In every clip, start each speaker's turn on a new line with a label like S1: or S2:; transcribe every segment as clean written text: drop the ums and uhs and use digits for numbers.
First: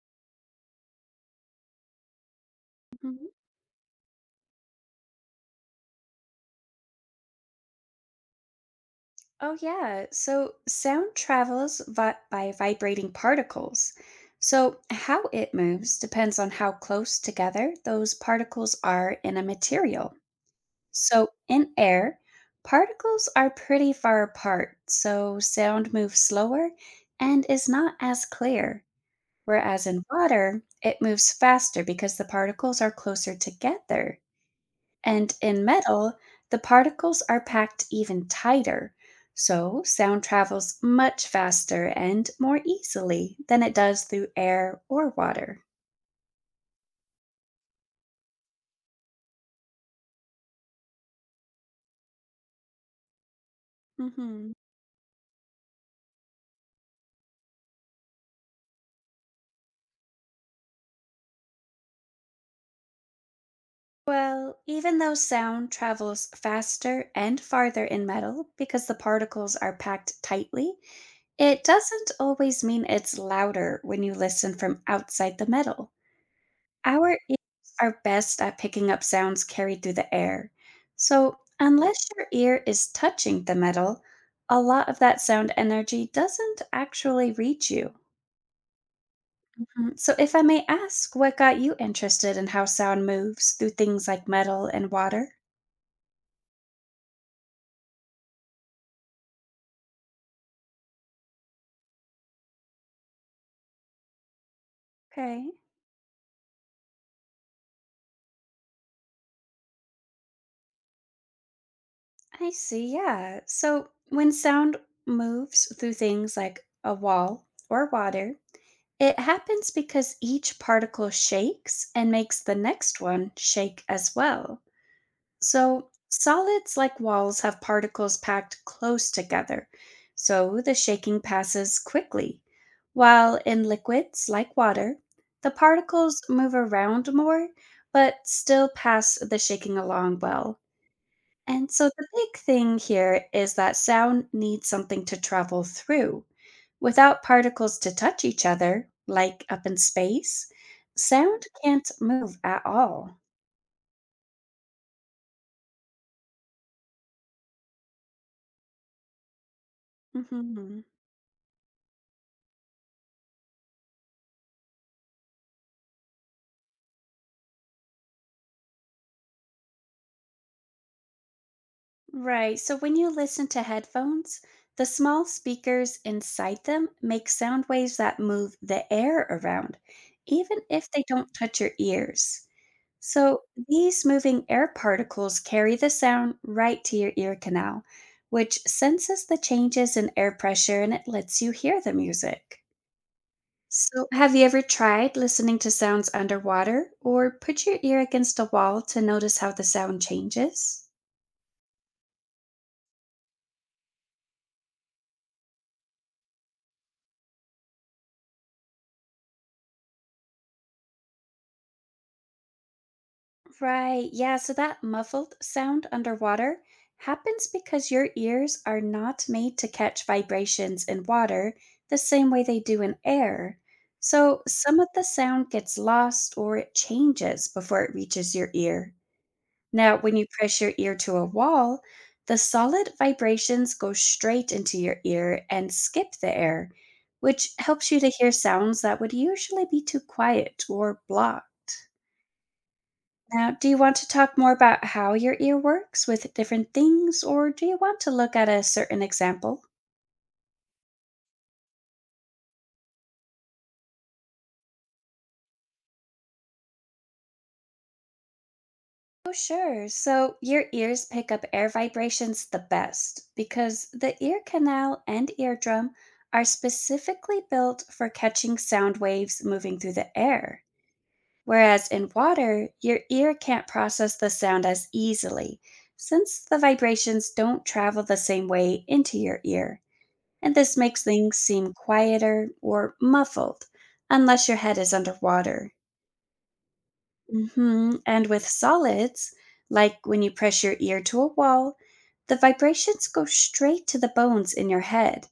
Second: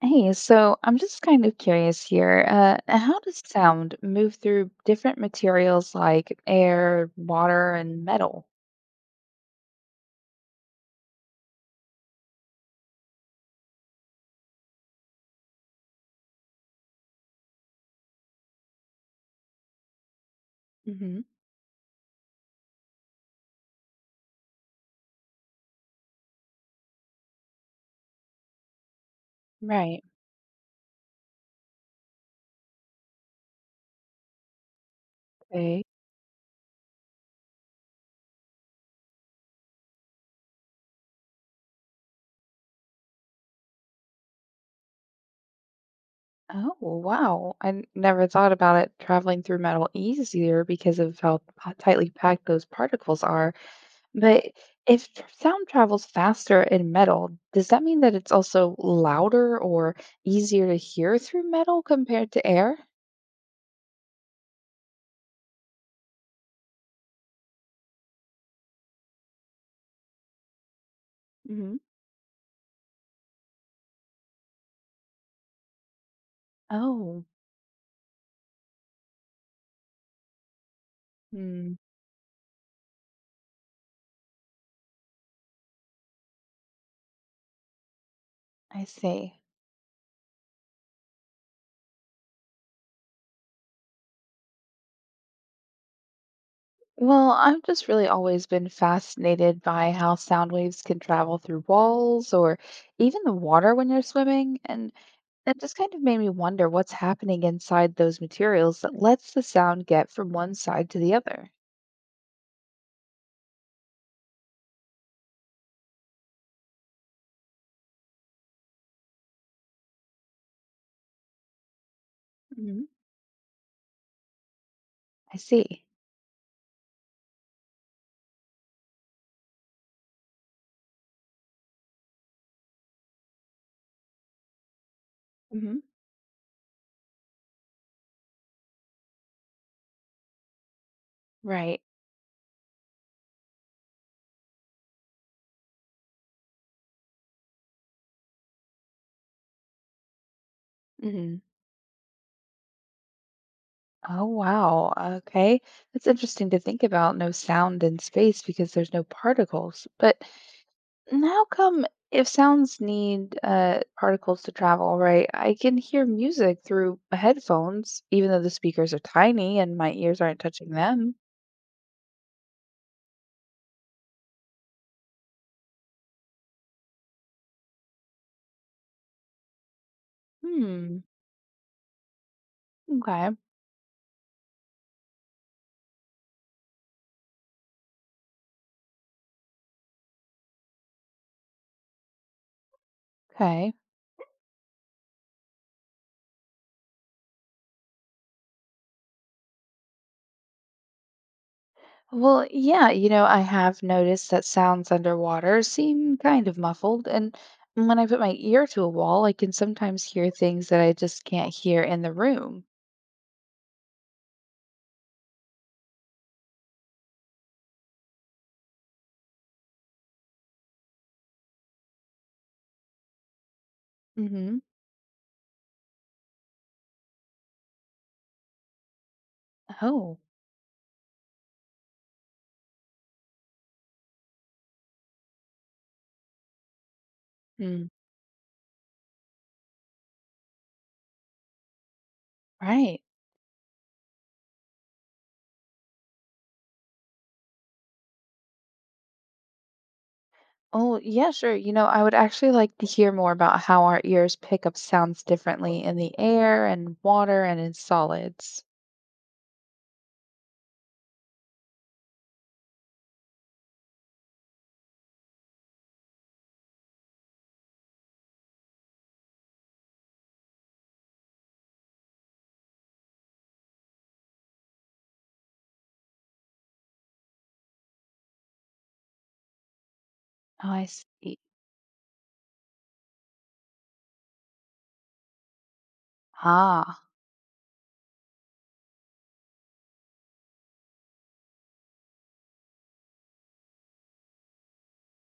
S1: Hey, so I'm just kind of curious here. How
S2: Mhm.
S1: does sound move through different materials like air, water, and metal?
S2: Oh, yeah. So sound travels by vibrating particles. So, how it moves depends on how close together those particles are in a material.
S1: Hmm.
S2: So, in air, particles are pretty far apart, so sound moves slower and is not as clear. Whereas in
S1: Right.
S2: water, it moves faster because the particles are closer together. And in
S1: Okay.
S2: metal, the particles are packed even tighter, so sound travels much faster and more easily than it does through air or water.
S1: Oh, wow. Never thought about it traveling through metal easier because of tightly packed those particles are. But
S2: Mhm.
S1: if tr- sound travels faster in metal, does that mean that it's also louder or easier to hear through metal compared to air?
S2: Well, even though sound travels faster and farther in metal because the particles are packed tightly, it
S1: Hmm.
S2: doesn't always mean it's louder when you listen from outside the metal. Our
S1: Oh.
S2: ears are best at picking up sounds carried through the air. So,
S1: hmm,
S2: unless your ear is touching the metal, a lot of that sound energy doesn't actually reach you.
S1: I see.
S2: Mhm. So, if I may ask, what got you interested in how sound moves through things like metal and water?
S1: Well, I've just really always been fascinated by how sound waves can travel through walls or even the water when you're swimming, and
S2: Okay,
S1: that just kind of made me wonder what's happening inside those materials that lets the sound get from one side to the other.
S2: I see, yeah. So, when sound moves through things like a wall or water, it happens because each particle shakes and makes the
S1: Hmm.
S2: next one shake as well.
S1: I see.
S2: So, solids like walls have particles packed close together, so the shaking passes quickly. While in liquids like water, the
S1: Hmm.
S2: particles move around more, but still pass the shaking along well. And
S1: Right.
S2: so, the big thing here is that sound needs something to travel through. Without particles to touch each other, like up in space,
S1: Hmm.
S2: sound can't move at all.
S1: Oh, wow. Okay. That's interesting to think about. No sound in space because there's no particles. But
S2: Mhm.
S1: And how come if sounds need particles to travel, right? I can hear music through my headphones, even though the speakers are tiny and my ears aren't touching them.
S2: Right. So when you listen to headphones, the small speakers inside them make sound waves that move the air around, even if they
S1: Hmm.
S2: don't touch your ears.
S1: Okay.
S2: So these moving air particles carry the sound right to your ear canal, which senses the changes in air pressure and it lets you hear the music.
S1: Okay.
S2: So, have you ever tried listening to sounds underwater or put your ear against a wall to notice how the sound changes?
S1: Well, yeah, I have noticed that sounds underwater seem kind of muffled, and when I put my ear to a wall, I can sometimes hear things that I just can't hear in the room.
S2: Right. Yeah. So that muffled sound underwater happens because your ears are not made to catch vibrations in water the same way they do in air. So
S1: Mm-hmm.
S2: some of the sound gets lost or it changes before it reaches your ear. Now, when
S1: Oh.
S2: you press your ear to a wall, the solid vibrations go straight into your ear and skip the air, which
S1: Hmm.
S2: helps you to hear sounds that would usually be too quiet or blocked.
S1: Right.
S2: Now, do you want to talk more about how your ear works with different things, or do you want to look at a certain example?
S1: Oh, yeah, sure. I would actually like to hear more about how our ears pick up sounds differently in the air and water and in solids.
S2: Oh, sure. So, your ears pick up air vibrations the best because the ear canal and eardrum are specifically built for catching sound waves moving through the air. Whereas in water, your ear can't process the sound as easily since the vibrations don't travel the same way into your ear. And
S1: Oh,
S2: this
S1: I
S2: makes things
S1: see.
S2: seem quieter or muffled unless your head is underwater.
S1: Ah.
S2: Hmm. And with solids, like when you press your ear to a wall, the vibrations go straight to the bones in your head,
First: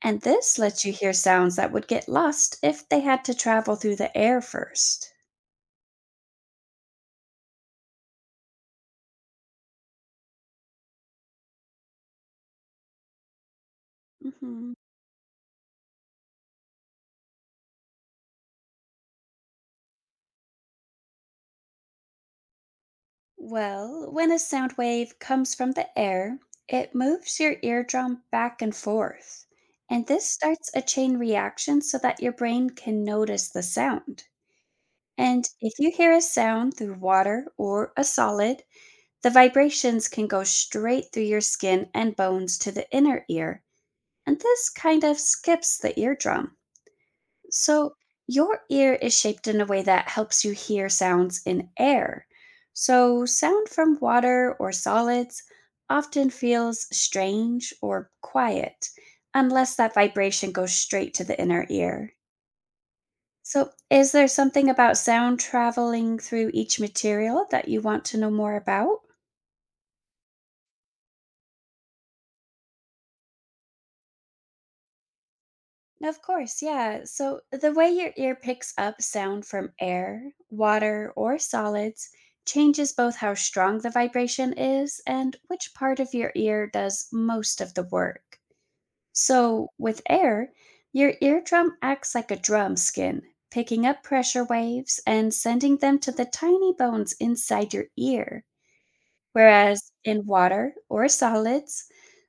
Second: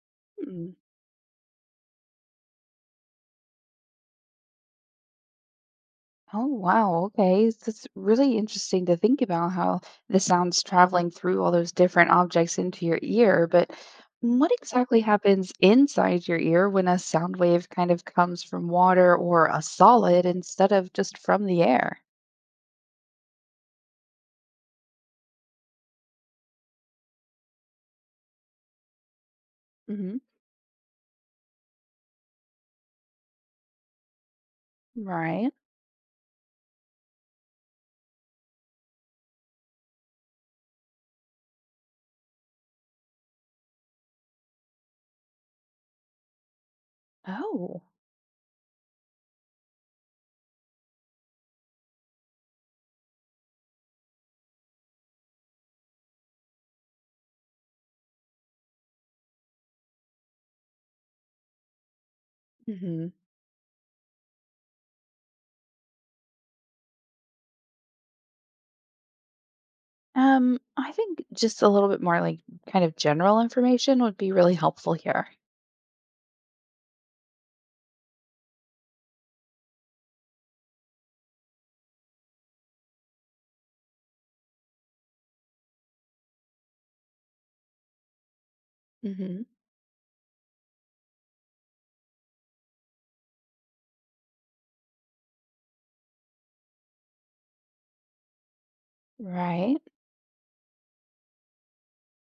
S2: and this
S1: Hmm.
S2: lets you hear sounds that would get lost if they had to travel through the air 1st.
S1: Oh, wow. Okay. That's really interesting to think about how the sounds traveling through all those different objects into your ear. But what
S2: Hmm.
S1: exactly happens inside your ear when a sound wave kind of comes from water or a solid instead of just from the air?
S2: Well, when a sound wave comes from the air, it moves your eardrum back and forth. And
S1: Hmm.
S2: this starts a chain reaction so that your brain can notice the sound. And
S1: Right.
S2: if you hear a sound through water or a solid, the vibrations can go straight through your skin and bones to the inner ear. And this kind of skips the eardrum.
S1: Oh.
S2: So, your ear is shaped in a way that helps you hear sounds in air. So, sound from water or solids often feels strange or quiet, unless that vibration goes straight to the inner ear. So, is there something about sound traveling through each material that you want to know more about?
S1: I think just a little bit more like kind of general information would be really helpful here.
S2: Of course, yeah. So the way your ear picks up sound from air, water, or solids changes both how strong the vibration is and which part of your ear does most of the work.
S1: Hmm.
S2: So with air, your eardrum acts like a drum skin, picking up pressure waves and sending them to the tiny bones inside your ear.
S1: Right.
S2: Whereas in water or solids,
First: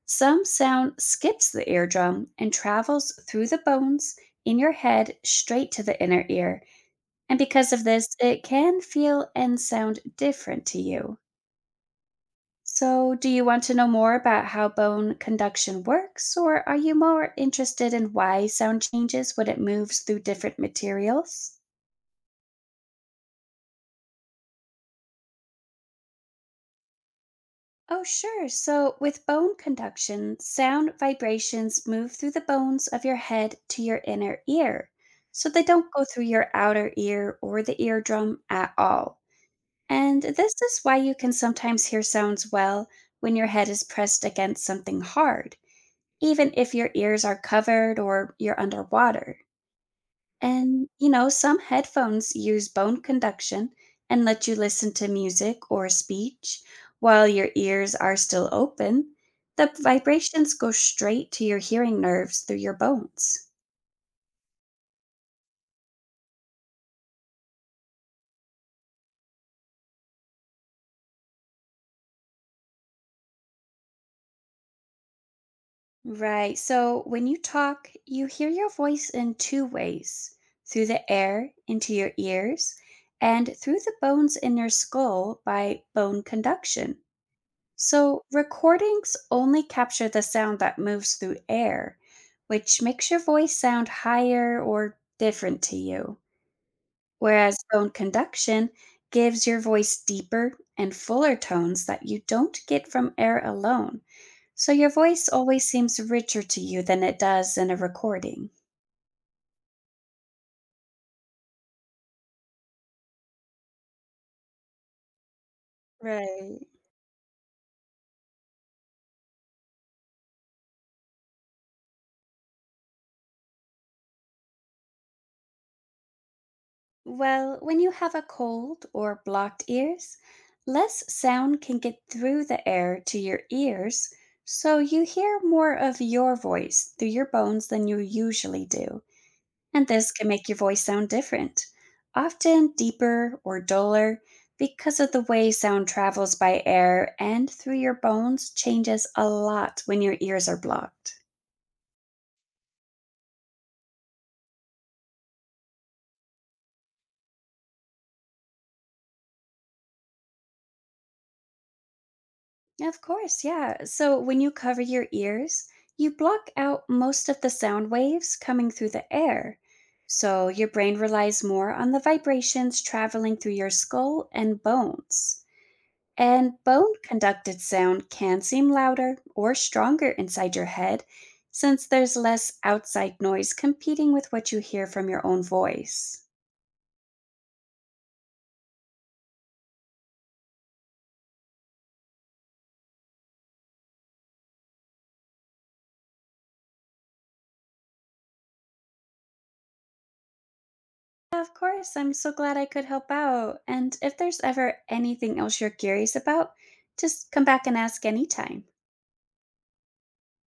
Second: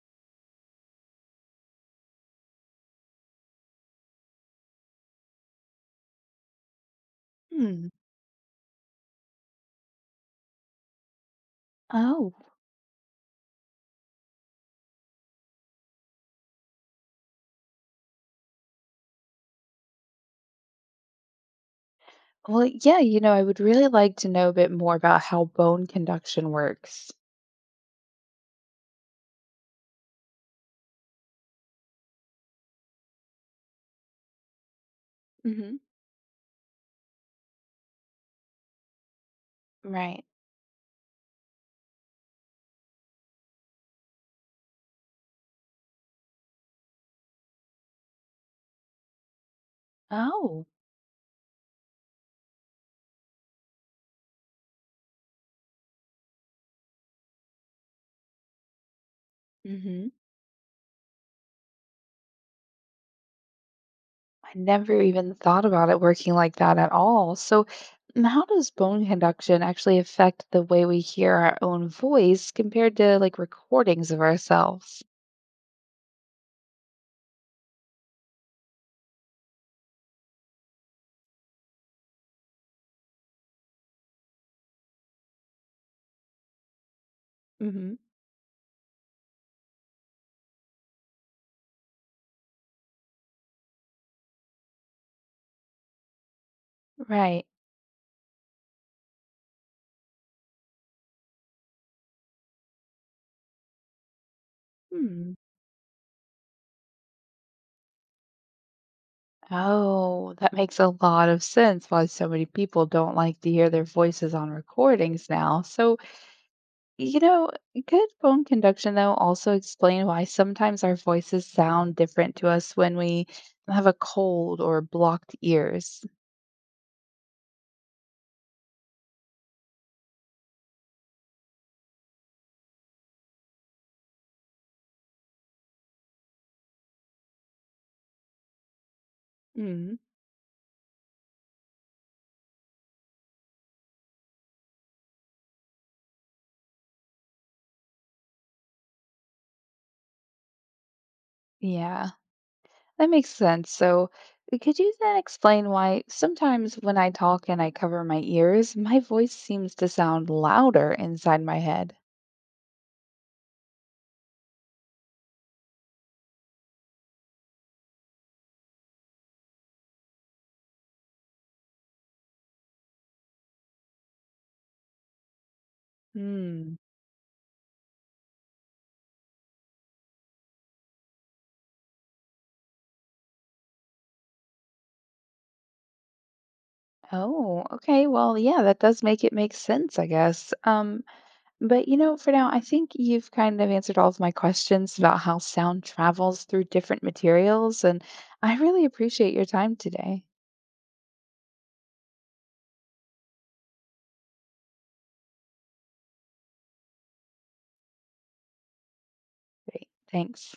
S2: some sound skips the eardrum and travels through the bones in your head straight to the inner ear. And because of
S1: Hmm.
S2: this, it can feel and sound different to you.
S1: Oh,
S2: So, do you want to know more about how bone conduction works, or are you more interested in why sound changes when it moves through different materials?
S1: well, yeah, I would really like to know a bit more about how bone conduction works.
S2: Oh, sure. So, with bone conduction, sound vibrations move through the bones of your head to your inner ear. So, they
S1: Hmm.
S2: don't go through your outer ear or the eardrum at all. And
S1: Right.
S2: this is why you can sometimes hear sounds well when your head is pressed against something hard, even if your ears are covered or you're underwater.
S1: Oh,
S2: And, you know, some headphones use bone conduction and let you listen to music or speech while your ears are still open. The
S1: hmm
S2: vibrations go straight to your hearing nerves through your bones.
S1: I never even thought about it working like that at all. So, how does bone conduction actually affect the way we hear our own voice compared to like recordings of ourselves?
S2: Right, so when you talk, you hear your voice in two ways through the air into your ears and through the bones in your skull by bone conduction.
S1: Hmm.
S2: So, recordings only capture the sound that moves through air, which makes your voice sound higher or different to you,
S1: Right.
S2: whereas bone conduction gives your voice deeper and fuller tones that you don't get from air alone. So, your voice
S1: Hmm.
S2: always seems richer to you than it does in a recording.
S1: Oh, that makes a lot of sense why so many people don't like to hear their voices on recordings now. So,
S2: Right.
S1: you know, good bone conduction, though, also explain why sometimes our voices sound different to us when we have a cold or blocked ears.
S2: Well, when you have a cold or blocked ears, less sound can get through the air to your ears, so you hear more of your voice through your bones than you usually do. And
S1: Mm.
S2: this can make your voice sound different, often deeper or duller, because of the way sound travels by air and through your bones changes a lot when your ears are blocked.
S1: Yeah, that makes sense. So, could you then explain why sometimes when I talk and I cover my ears, my voice seems to sound louder inside my head?
S2: Yeah, of course, yeah. So when you cover your ears, you block out most of the sound waves coming through the air. So your brain relies more on the vibrations traveling through your skull and bones. And bone conducted sound can seem louder or stronger inside your head since there's less outside noise competing with what you hear from your own voice.
S1: Oh, okay. Well, yeah, that does make it make sense, I guess. But for now, I think you've kind of answered all of my questions about how sound travels through different materials, and I really appreciate your time today.
S2: Yeah, of course. I'm so glad I could help out. And if there's ever anything else you're curious about, just come back and ask anytime.
S1: Great. Thanks.